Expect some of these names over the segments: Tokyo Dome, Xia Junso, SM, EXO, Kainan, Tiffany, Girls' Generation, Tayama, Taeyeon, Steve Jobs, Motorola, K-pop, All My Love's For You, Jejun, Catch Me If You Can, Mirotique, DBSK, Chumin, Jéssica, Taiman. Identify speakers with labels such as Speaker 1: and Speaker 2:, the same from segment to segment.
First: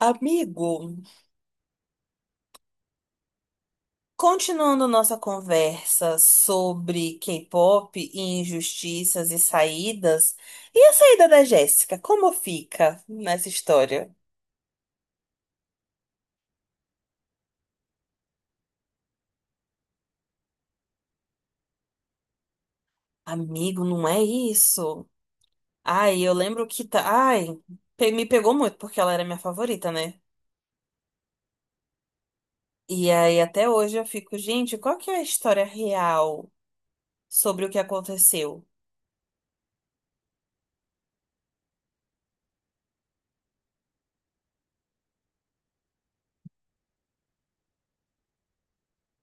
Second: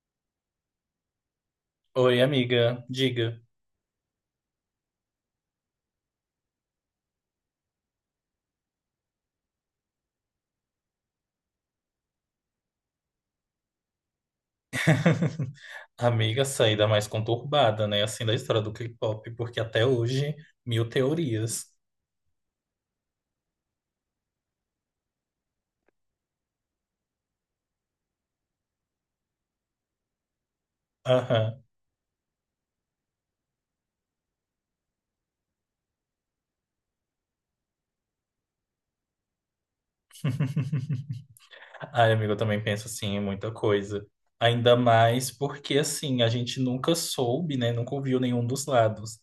Speaker 1: Amigo,
Speaker 2: Oi, amiga, diga.
Speaker 1: continuando nossa conversa sobre K-pop e injustiças e saídas, e a saída da Jéssica, como fica nessa história?
Speaker 2: Amiga, saída mais conturbada, né? Assim, da história do K-pop, porque até hoje, mil teorias.
Speaker 1: Amigo, não é isso. Ai, eu lembro que tá. Ai, me pegou muito porque ela era minha favorita, né?
Speaker 2: Aham.
Speaker 1: E aí até hoje eu fico, gente, qual que é a história real sobre o que aconteceu?
Speaker 2: Ai, amiga, eu também penso assim, em muita coisa. Ainda mais porque, assim, a gente nunca soube, né? Nunca ouviu nenhum dos lados.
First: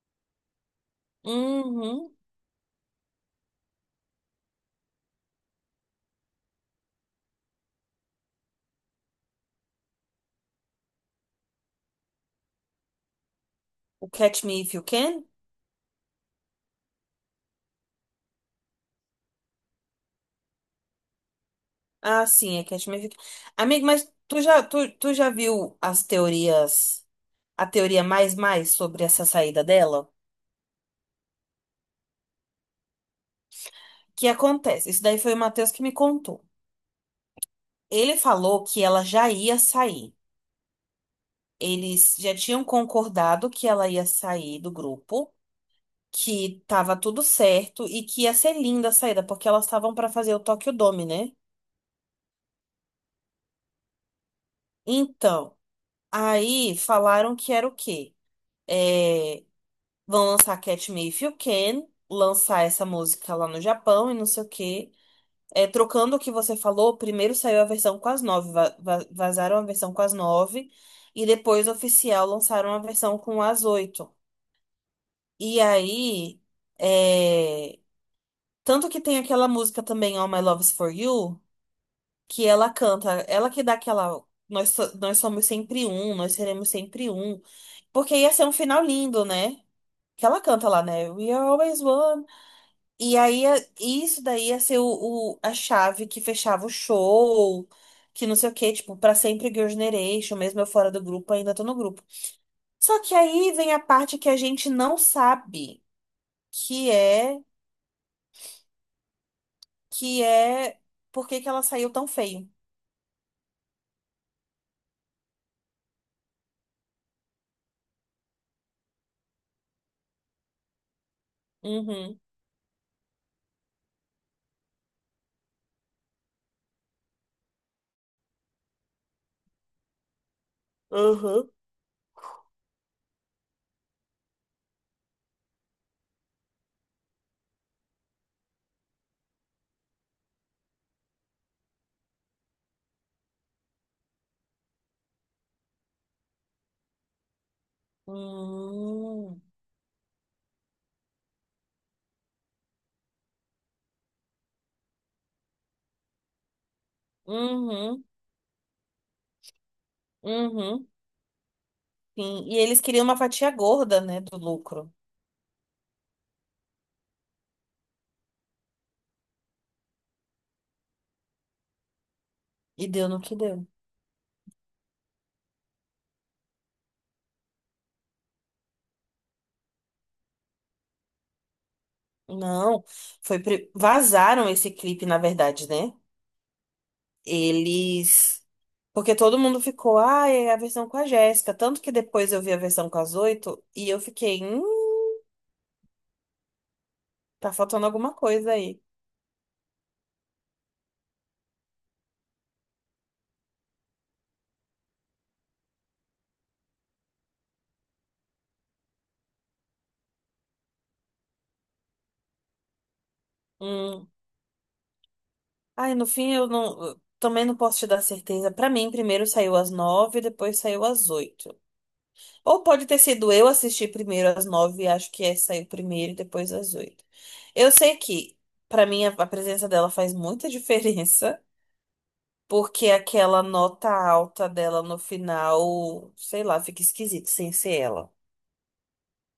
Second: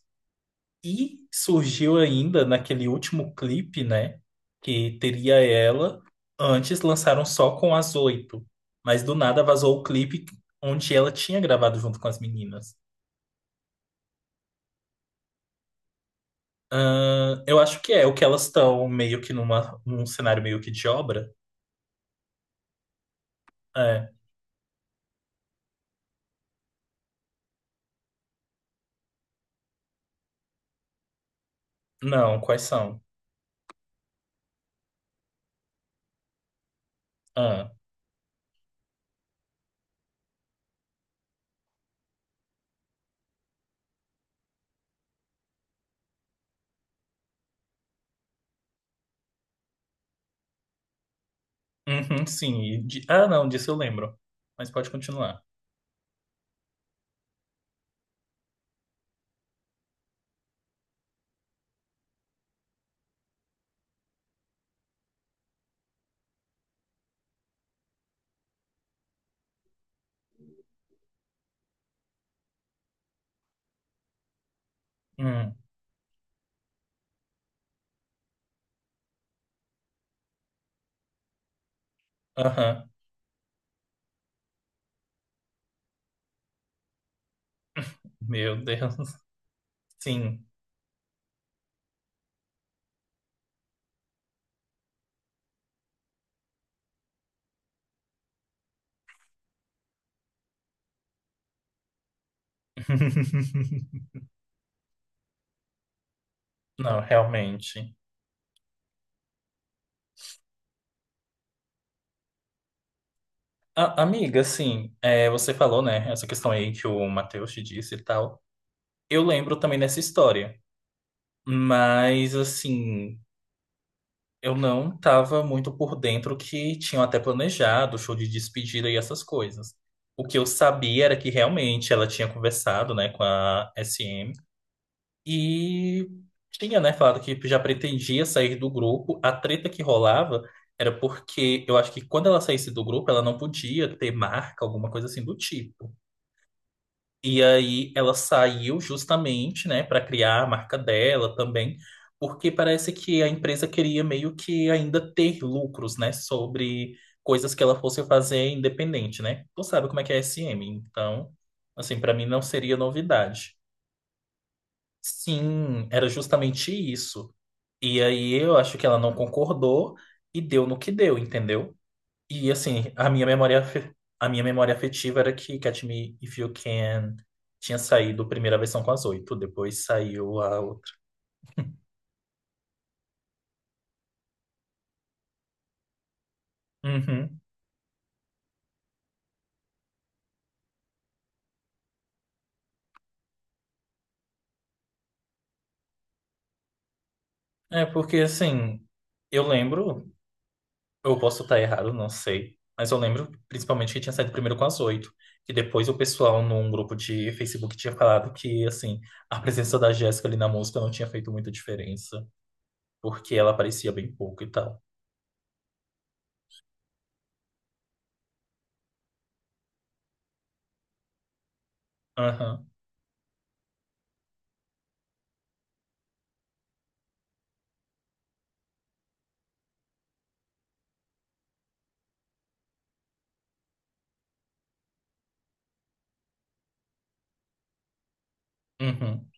Speaker 2: E surgiu
Speaker 1: Uhum.
Speaker 2: ainda naquele último clipe, né? Que teria ela. Antes lançaram só com as oito. Mas do nada vazou o clipe onde ela tinha gravado junto com as meninas.
Speaker 1: O Catch Me If You Can?
Speaker 2: Ah, eu acho que é o que elas estão meio que num cenário meio que de obra.
Speaker 1: Ah, sim, é que as minhas... Amigo, mas
Speaker 2: É.
Speaker 1: tu já viu as teorias, a teoria mais sobre essa saída dela?
Speaker 2: Não, quais são?
Speaker 1: O que acontece? Isso daí foi o Matheus que me contou.
Speaker 2: Ah,
Speaker 1: Ele falou que ela já ia sair. Eles já tinham concordado que ela ia sair do grupo, que tava tudo certo e que ia ser linda a saída, porque elas estavam para fazer o Tokyo Dome, né?
Speaker 2: uhum, sim. Ah, não, disso eu lembro. Mas pode continuar.
Speaker 1: Então, aí falaram que era o quê? É, Vão lançar Catch Me If You Can, lançar essa música lá no Japão e não sei o quê. É, trocando o que você falou, primeiro saiu a versão com as nove, vazaram a versão com as nove, e depois oficial lançaram a versão com as oito.
Speaker 2: Hum.
Speaker 1: E aí, é, tanto que tem aquela música também, All My Love's For You, que ela
Speaker 2: Aham.
Speaker 1: canta, ela que dá aquela. Nós, nós somos sempre um, nós seremos sempre um. Porque ia ser um
Speaker 2: Meu
Speaker 1: final
Speaker 2: Deus.
Speaker 1: lindo, né? Que ela
Speaker 2: Sim.
Speaker 1: canta lá, né? We are always one. E aí, isso daí ia ser a chave que fechava o show, que não sei o quê, tipo, pra sempre Girls' Generation, mesmo eu fora do grupo, ainda tô no grupo. Só que aí vem a parte que a gente não sabe, que
Speaker 2: Não,
Speaker 1: é,
Speaker 2: realmente.
Speaker 1: que é por que que ela saiu tão feio.
Speaker 2: Amiga, assim, é, você falou, né, essa questão aí que o Matheus te disse e tal. Eu lembro também dessa história.
Speaker 1: Uhum.
Speaker 2: Mas, assim. Eu não estava muito por dentro que tinham até planejado show de despedida e essas coisas. O que eu sabia era que
Speaker 1: Aham.
Speaker 2: realmente ela tinha conversado, né, com a SM e tinha, né, falado que já pretendia sair do grupo. A treta que rolava era porque eu acho que quando ela saísse do grupo, ela não podia ter marca, alguma coisa assim do tipo. E aí ela saiu
Speaker 1: Hum,
Speaker 2: justamente, né, para criar a marca dela também, porque parece que a empresa queria meio que ainda ter lucros, né, sobre coisas que ela
Speaker 1: uhum,
Speaker 2: fosse fazer independente, né? Tu sabe como é que é a SM,
Speaker 1: uhum,
Speaker 2: então, assim, para mim não
Speaker 1: sim. E
Speaker 2: seria
Speaker 1: eles queriam uma fatia
Speaker 2: novidade.
Speaker 1: gorda, né, do lucro.
Speaker 2: Sim, era justamente isso. E aí eu acho que ela não concordou e deu no que deu, entendeu? E assim,
Speaker 1: E
Speaker 2: a
Speaker 1: deu no
Speaker 2: minha
Speaker 1: que
Speaker 2: memória,
Speaker 1: deu.
Speaker 2: a minha memória afetiva era que Catch Me If You Can tinha saído a primeira versão com as oito, depois saiu a outra.
Speaker 1: Não, vazaram esse clipe, na verdade, né?
Speaker 2: Uhum.
Speaker 1: Eles. Porque todo mundo ficou, ah, é a versão com a Jéssica. Tanto que depois eu vi a versão com as oito e eu fiquei, tá
Speaker 2: É
Speaker 1: faltando alguma
Speaker 2: porque
Speaker 1: coisa aí.
Speaker 2: assim, eu lembro, eu posso estar errado, não sei, mas eu lembro principalmente que tinha saído primeiro com as oito, que depois o pessoal num grupo de Facebook tinha falado que assim, a presença da Jéssica ali na música não tinha feito muita diferença, porque ela aparecia
Speaker 1: Hum.
Speaker 2: bem pouco e tal.
Speaker 1: Ai, no fim eu não. Eu também não posso te dar certeza. Pra mim, primeiro saiu às nove, depois saiu às oito. Ou
Speaker 2: Aham.
Speaker 1: pode ter sido eu assistir primeiro às nove, e acho que é, saiu primeiro e depois às oito. Eu sei que, pra mim, a presença dela faz muita diferença. Porque aquela nota alta dela no final, sei lá, fica esquisito sem ser ela.
Speaker 2: Uhum.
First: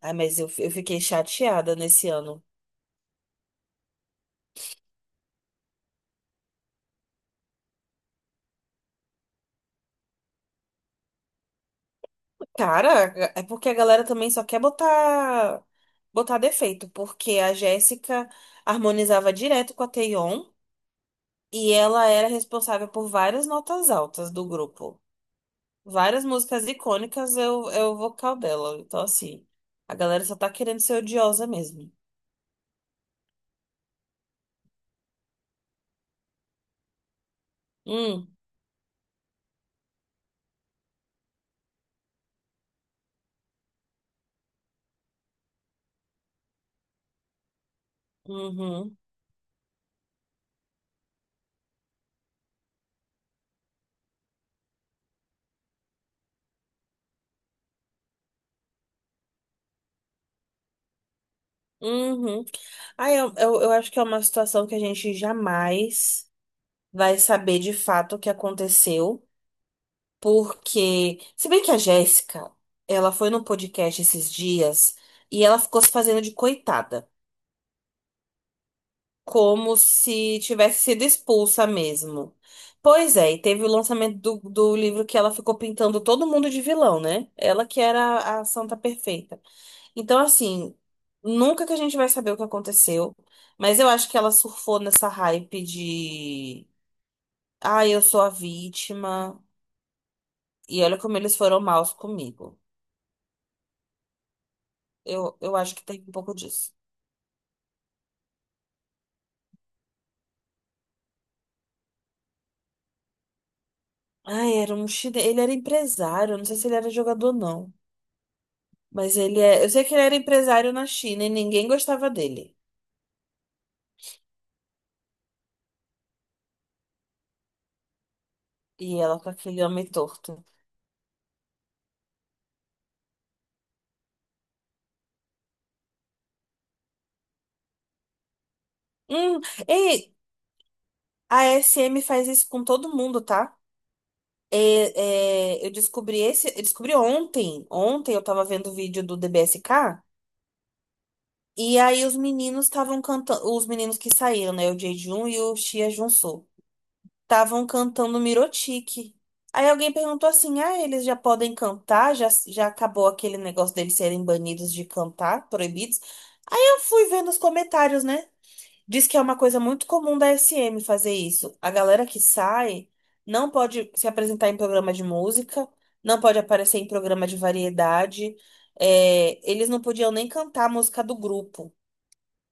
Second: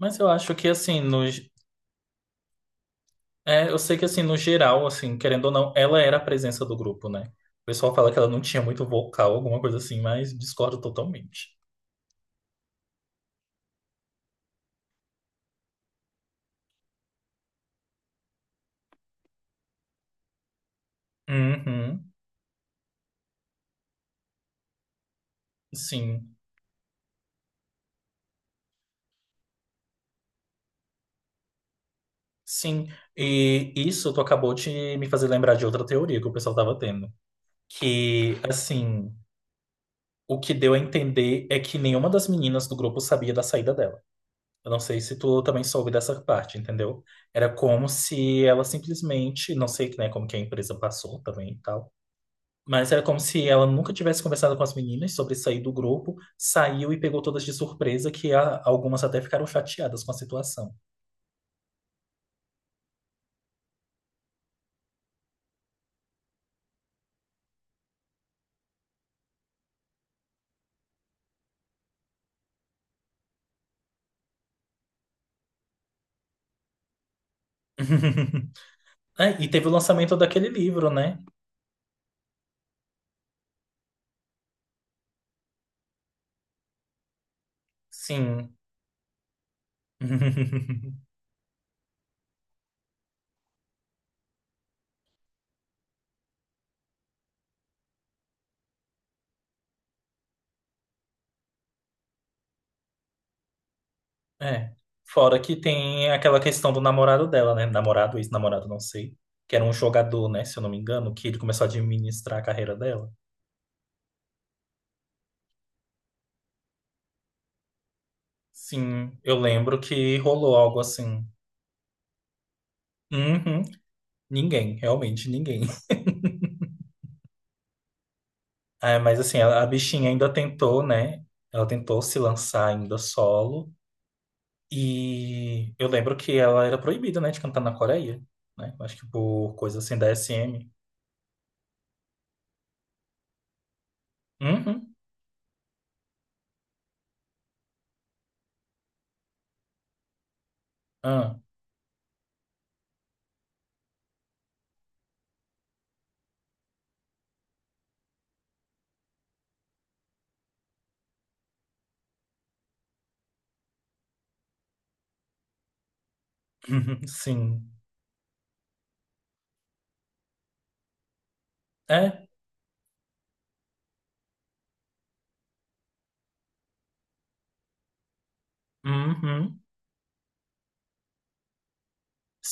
Speaker 1: Ai,
Speaker 2: eu
Speaker 1: mas eu,
Speaker 2: acho que,
Speaker 1: eu
Speaker 2: assim,
Speaker 1: fiquei
Speaker 2: no.
Speaker 1: chateada nesse ano.
Speaker 2: É, eu sei que assim, no geral, assim, querendo ou não, ela era a presença do grupo, né? O pessoal fala que ela não tinha muito vocal, alguma coisa assim, mas discordo totalmente.
Speaker 1: Cara, é porque a galera também só quer botar defeito, porque a Jéssica harmonizava direto com a Taeyeon e ela
Speaker 2: Uhum,
Speaker 1: era responsável por várias notas altas do grupo. Várias
Speaker 2: sim,
Speaker 1: músicas icônicas é o vocal dela. Então, assim, a galera só tá querendo ser odiosa mesmo.
Speaker 2: sim. E isso tu acabou de me fazer lembrar de outra teoria que o pessoal tava tendo.
Speaker 1: Hum,
Speaker 2: Que, assim, o que deu a entender é que nenhuma das meninas do grupo sabia da saída dela. Eu não sei se tu também soube dessa parte, entendeu? Era como se ela
Speaker 1: uhum.
Speaker 2: simplesmente, não sei, né, como que a empresa passou também e tal. Mas era como se ela nunca tivesse conversado com as meninas sobre sair do grupo, saiu e pegou todas de surpresa, que algumas até ficaram chateadas com a situação.
Speaker 1: Uhum. Ah, eu acho que é uma situação que a gente jamais vai saber de fato o que aconteceu, porque, se bem que a Jéssica, ela foi no podcast esses dias e ela ficou se fazendo de coitada,
Speaker 2: É, e teve o
Speaker 1: como
Speaker 2: lançamento
Speaker 1: se
Speaker 2: daquele
Speaker 1: tivesse
Speaker 2: livro,
Speaker 1: sido
Speaker 2: né?
Speaker 1: expulsa mesmo. Pois é, e teve o lançamento do livro que ela ficou pintando todo mundo de vilão, né? Ela que era a
Speaker 2: Sim.
Speaker 1: santa perfeita. Então, assim, nunca que a gente vai saber o que aconteceu, mas eu acho que ela surfou nessa hype de, ah, eu sou a vítima, e olha como eles foram maus comigo.
Speaker 2: É.
Speaker 1: Eu,
Speaker 2: Fora que
Speaker 1: eu acho que tem
Speaker 2: tem
Speaker 1: um pouco
Speaker 2: aquela questão
Speaker 1: disso.
Speaker 2: do namorado dela, né? Namorado, ex-namorado, não sei. Que era um jogador, né? Se eu não me engano, que ele começou a administrar a carreira dela.
Speaker 1: Ah, era um chile... ele era empresário, eu não sei se ele era jogador ou não, mas
Speaker 2: Sim, eu
Speaker 1: ele é, eu
Speaker 2: lembro
Speaker 1: sei que ele era
Speaker 2: que rolou
Speaker 1: empresário
Speaker 2: algo
Speaker 1: na China
Speaker 2: assim.
Speaker 1: e ninguém gostava dele.
Speaker 2: Uhum. Ninguém, realmente ninguém.
Speaker 1: E
Speaker 2: É, mas
Speaker 1: ela com
Speaker 2: assim,
Speaker 1: aquele
Speaker 2: a
Speaker 1: homem
Speaker 2: bichinha ainda
Speaker 1: torto.
Speaker 2: tentou, né? Ela tentou se lançar ainda solo. E eu lembro que ela era proibida, né, de cantar na Coreia, né? Acho que
Speaker 1: Hum,
Speaker 2: por coisa assim da
Speaker 1: ei,
Speaker 2: SM.
Speaker 1: a SM faz isso com todo mundo, tá?
Speaker 2: Uhum.
Speaker 1: Eu descobri eu descobri ontem. Ontem eu tava vendo o vídeo do DBSK
Speaker 2: Ah.
Speaker 1: e aí os meninos estavam cantando, os meninos que saíram, né, o Jejun e o Xia Junso, estavam cantando Mirotique. Aí alguém perguntou assim: "Ah, eles já podem cantar? Já já acabou aquele negócio deles serem banidos de cantar, proibidos?" Aí eu fui vendo os
Speaker 2: Sim.
Speaker 1: comentários, né? Diz que é uma coisa muito comum da SM fazer isso. A galera que
Speaker 2: É.
Speaker 1: sai não pode se apresentar em programa de música, não pode aparecer em programa de variedade. É,
Speaker 2: Uhum.
Speaker 1: eles não podiam nem cantar a música do grupo.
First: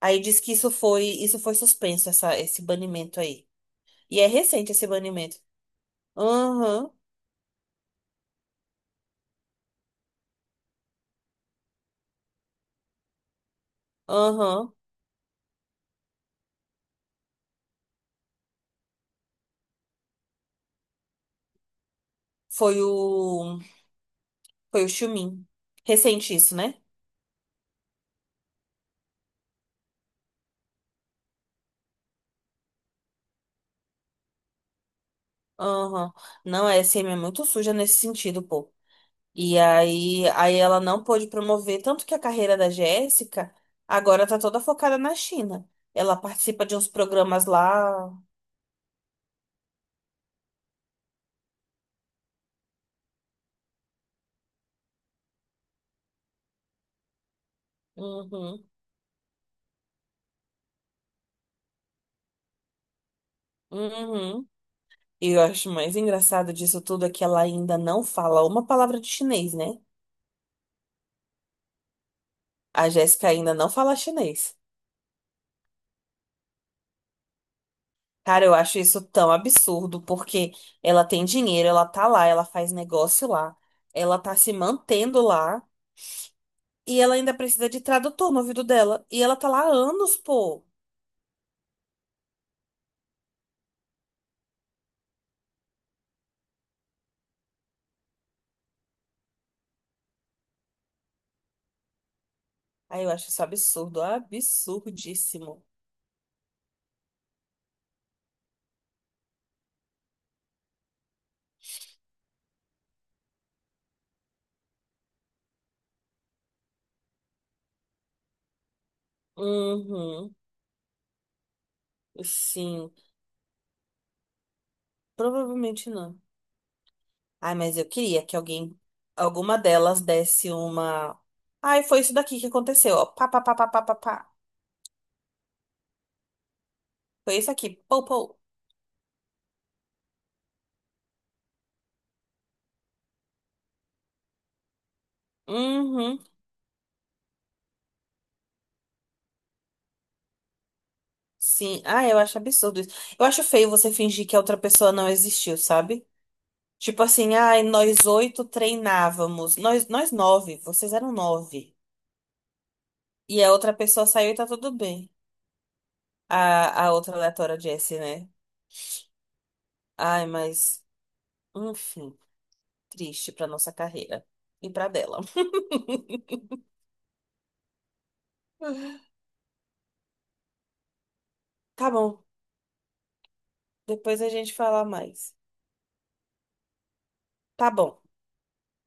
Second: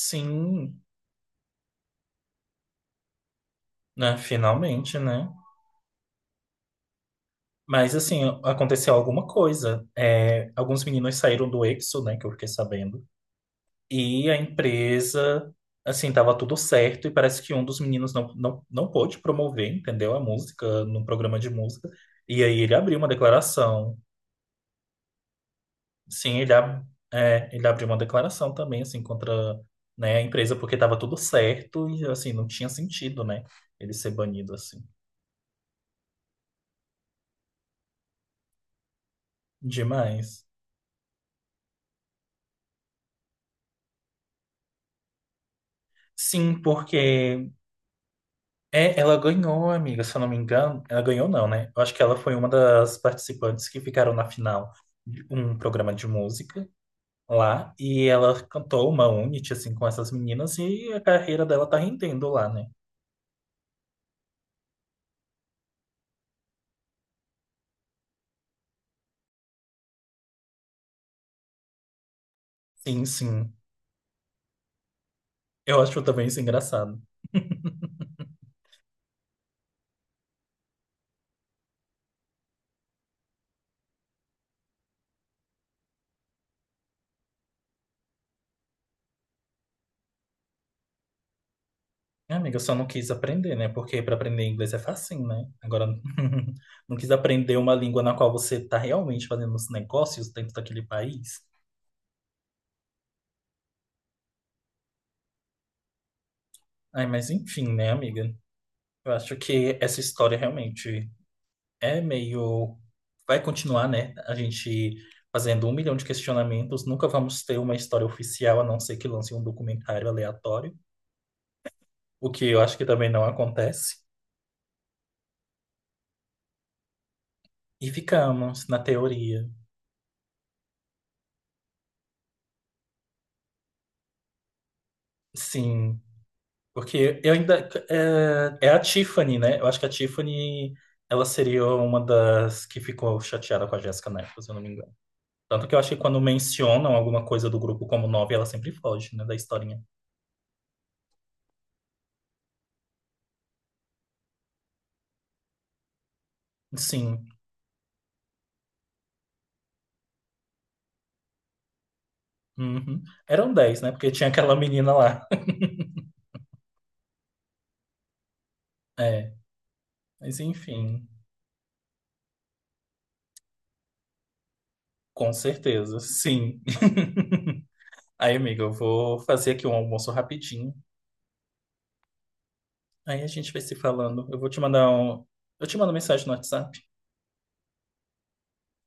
Speaker 1: Aí diz que isso foi suspenso, esse banimento aí.
Speaker 2: Né,
Speaker 1: E é recente esse
Speaker 2: finalmente, né?
Speaker 1: banimento. Aham,
Speaker 2: Mas assim, aconteceu alguma coisa. É, alguns meninos saíram do EXO, né, que eu fiquei sabendo. E a
Speaker 1: aham.
Speaker 2: empresa, assim, tava tudo certo, e parece que um dos meninos não pôde promover, entendeu? A música num programa de música. E aí ele
Speaker 1: Foi
Speaker 2: abriu uma
Speaker 1: o,
Speaker 2: declaração.
Speaker 1: foi o Chumin. Recente
Speaker 2: Sim,
Speaker 1: isso, né?
Speaker 2: é, ele abriu uma declaração também, assim, contra, né, a empresa, porque tava tudo certo e, assim, não tinha sentido, né? Ele ser banido, assim.
Speaker 1: Aham. Não, a SM é muito suja nesse sentido, pô.
Speaker 2: Demais.
Speaker 1: Aí ela não pôde promover, tanto que a carreira da Jéssica agora tá toda focada na China. Ela
Speaker 2: Sim,
Speaker 1: participa de uns programas
Speaker 2: porque
Speaker 1: lá.
Speaker 2: é, ela ganhou, amiga, se eu não me engano. Ela ganhou, não, né? Eu acho que ela foi uma das participantes que ficaram na final de um programa de música lá e ela
Speaker 1: Uhum,
Speaker 2: cantou uma unity assim com essas meninas e a carreira dela tá rendendo lá, né?
Speaker 1: uhum. E eu acho mais engraçado disso tudo é que ela ainda não fala uma palavra de chinês, né? A
Speaker 2: Sim,
Speaker 1: Jéssica
Speaker 2: sim.
Speaker 1: ainda não fala chinês.
Speaker 2: Eu acho também isso engraçado.
Speaker 1: Cara, eu acho isso tão absurdo, porque ela tem dinheiro, ela tá lá, ela faz negócio lá, ela tá se mantendo lá, e ela ainda precisa de tradutor no ouvido dela. E ela tá lá há anos, pô.
Speaker 2: Minha Amiga, eu só não quis aprender, né? Porque para aprender inglês é facinho, né? Agora, não quis aprender uma língua na qual você tá realmente fazendo os negócios dentro daquele país.
Speaker 1: Aí eu acho isso absurdo, absurdíssimo.
Speaker 2: Ai, mas enfim, né, amiga? Eu acho que essa história realmente é meio. Vai continuar, né? A gente fazendo um milhão de questionamentos. Nunca vamos ter uma história oficial, a não ser que lance um documentário
Speaker 1: Uhum,
Speaker 2: aleatório, o que eu acho que
Speaker 1: sim,
Speaker 2: também não acontece.
Speaker 1: provavelmente não. Ai, mas eu
Speaker 2: E
Speaker 1: queria que
Speaker 2: ficamos na
Speaker 1: alguém,
Speaker 2: teoria.
Speaker 1: alguma delas desse uma. Ai, foi isso daqui que aconteceu, ó. Pá, pá, pá, pá, pá, pá, pá.
Speaker 2: Sim, porque eu
Speaker 1: Foi isso
Speaker 2: ainda.
Speaker 1: aqui, pou, pou.
Speaker 2: É, é a Tiffany, né? Eu acho que a Tiffany. Ela seria uma das que ficou chateada com a Jéssica Neto, se eu não me engano. Tanto que eu acho que
Speaker 1: Uhum,
Speaker 2: quando mencionam alguma coisa do grupo como nove, ela sempre foge, né, da historinha.
Speaker 1: sim. Ai, eu acho absurdo isso. Eu acho feio você fingir que a outra pessoa não existiu, sabe? Tipo
Speaker 2: Sim.
Speaker 1: assim, ai, nós oito treinávamos, nós nove, vocês eram nove.
Speaker 2: Uhum.
Speaker 1: E a
Speaker 2: Eram
Speaker 1: outra
Speaker 2: 10 né?
Speaker 1: pessoa
Speaker 2: Porque tinha
Speaker 1: saiu e tá
Speaker 2: aquela
Speaker 1: tudo
Speaker 2: menina
Speaker 1: bem.
Speaker 2: lá.
Speaker 1: A outra aleatória é Jessie, né?
Speaker 2: É,
Speaker 1: Ai,
Speaker 2: mas
Speaker 1: mas,
Speaker 2: enfim,
Speaker 1: enfim, triste pra nossa carreira e pra dela.
Speaker 2: com certeza, sim. Aí, amiga, eu vou fazer aqui um almoço rapidinho.
Speaker 1: Tá bom,
Speaker 2: Aí a gente vai se
Speaker 1: depois
Speaker 2: falando.
Speaker 1: a
Speaker 2: Eu vou
Speaker 1: gente
Speaker 2: te
Speaker 1: fala
Speaker 2: mandar um.
Speaker 1: mais.
Speaker 2: Eu te mando mensagem no WhatsApp.
Speaker 1: Tá bom,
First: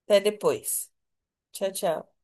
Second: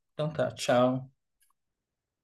Speaker 1: até
Speaker 2: Então tá,
Speaker 1: depois.
Speaker 2: tchau.
Speaker 1: Tchau, tchau.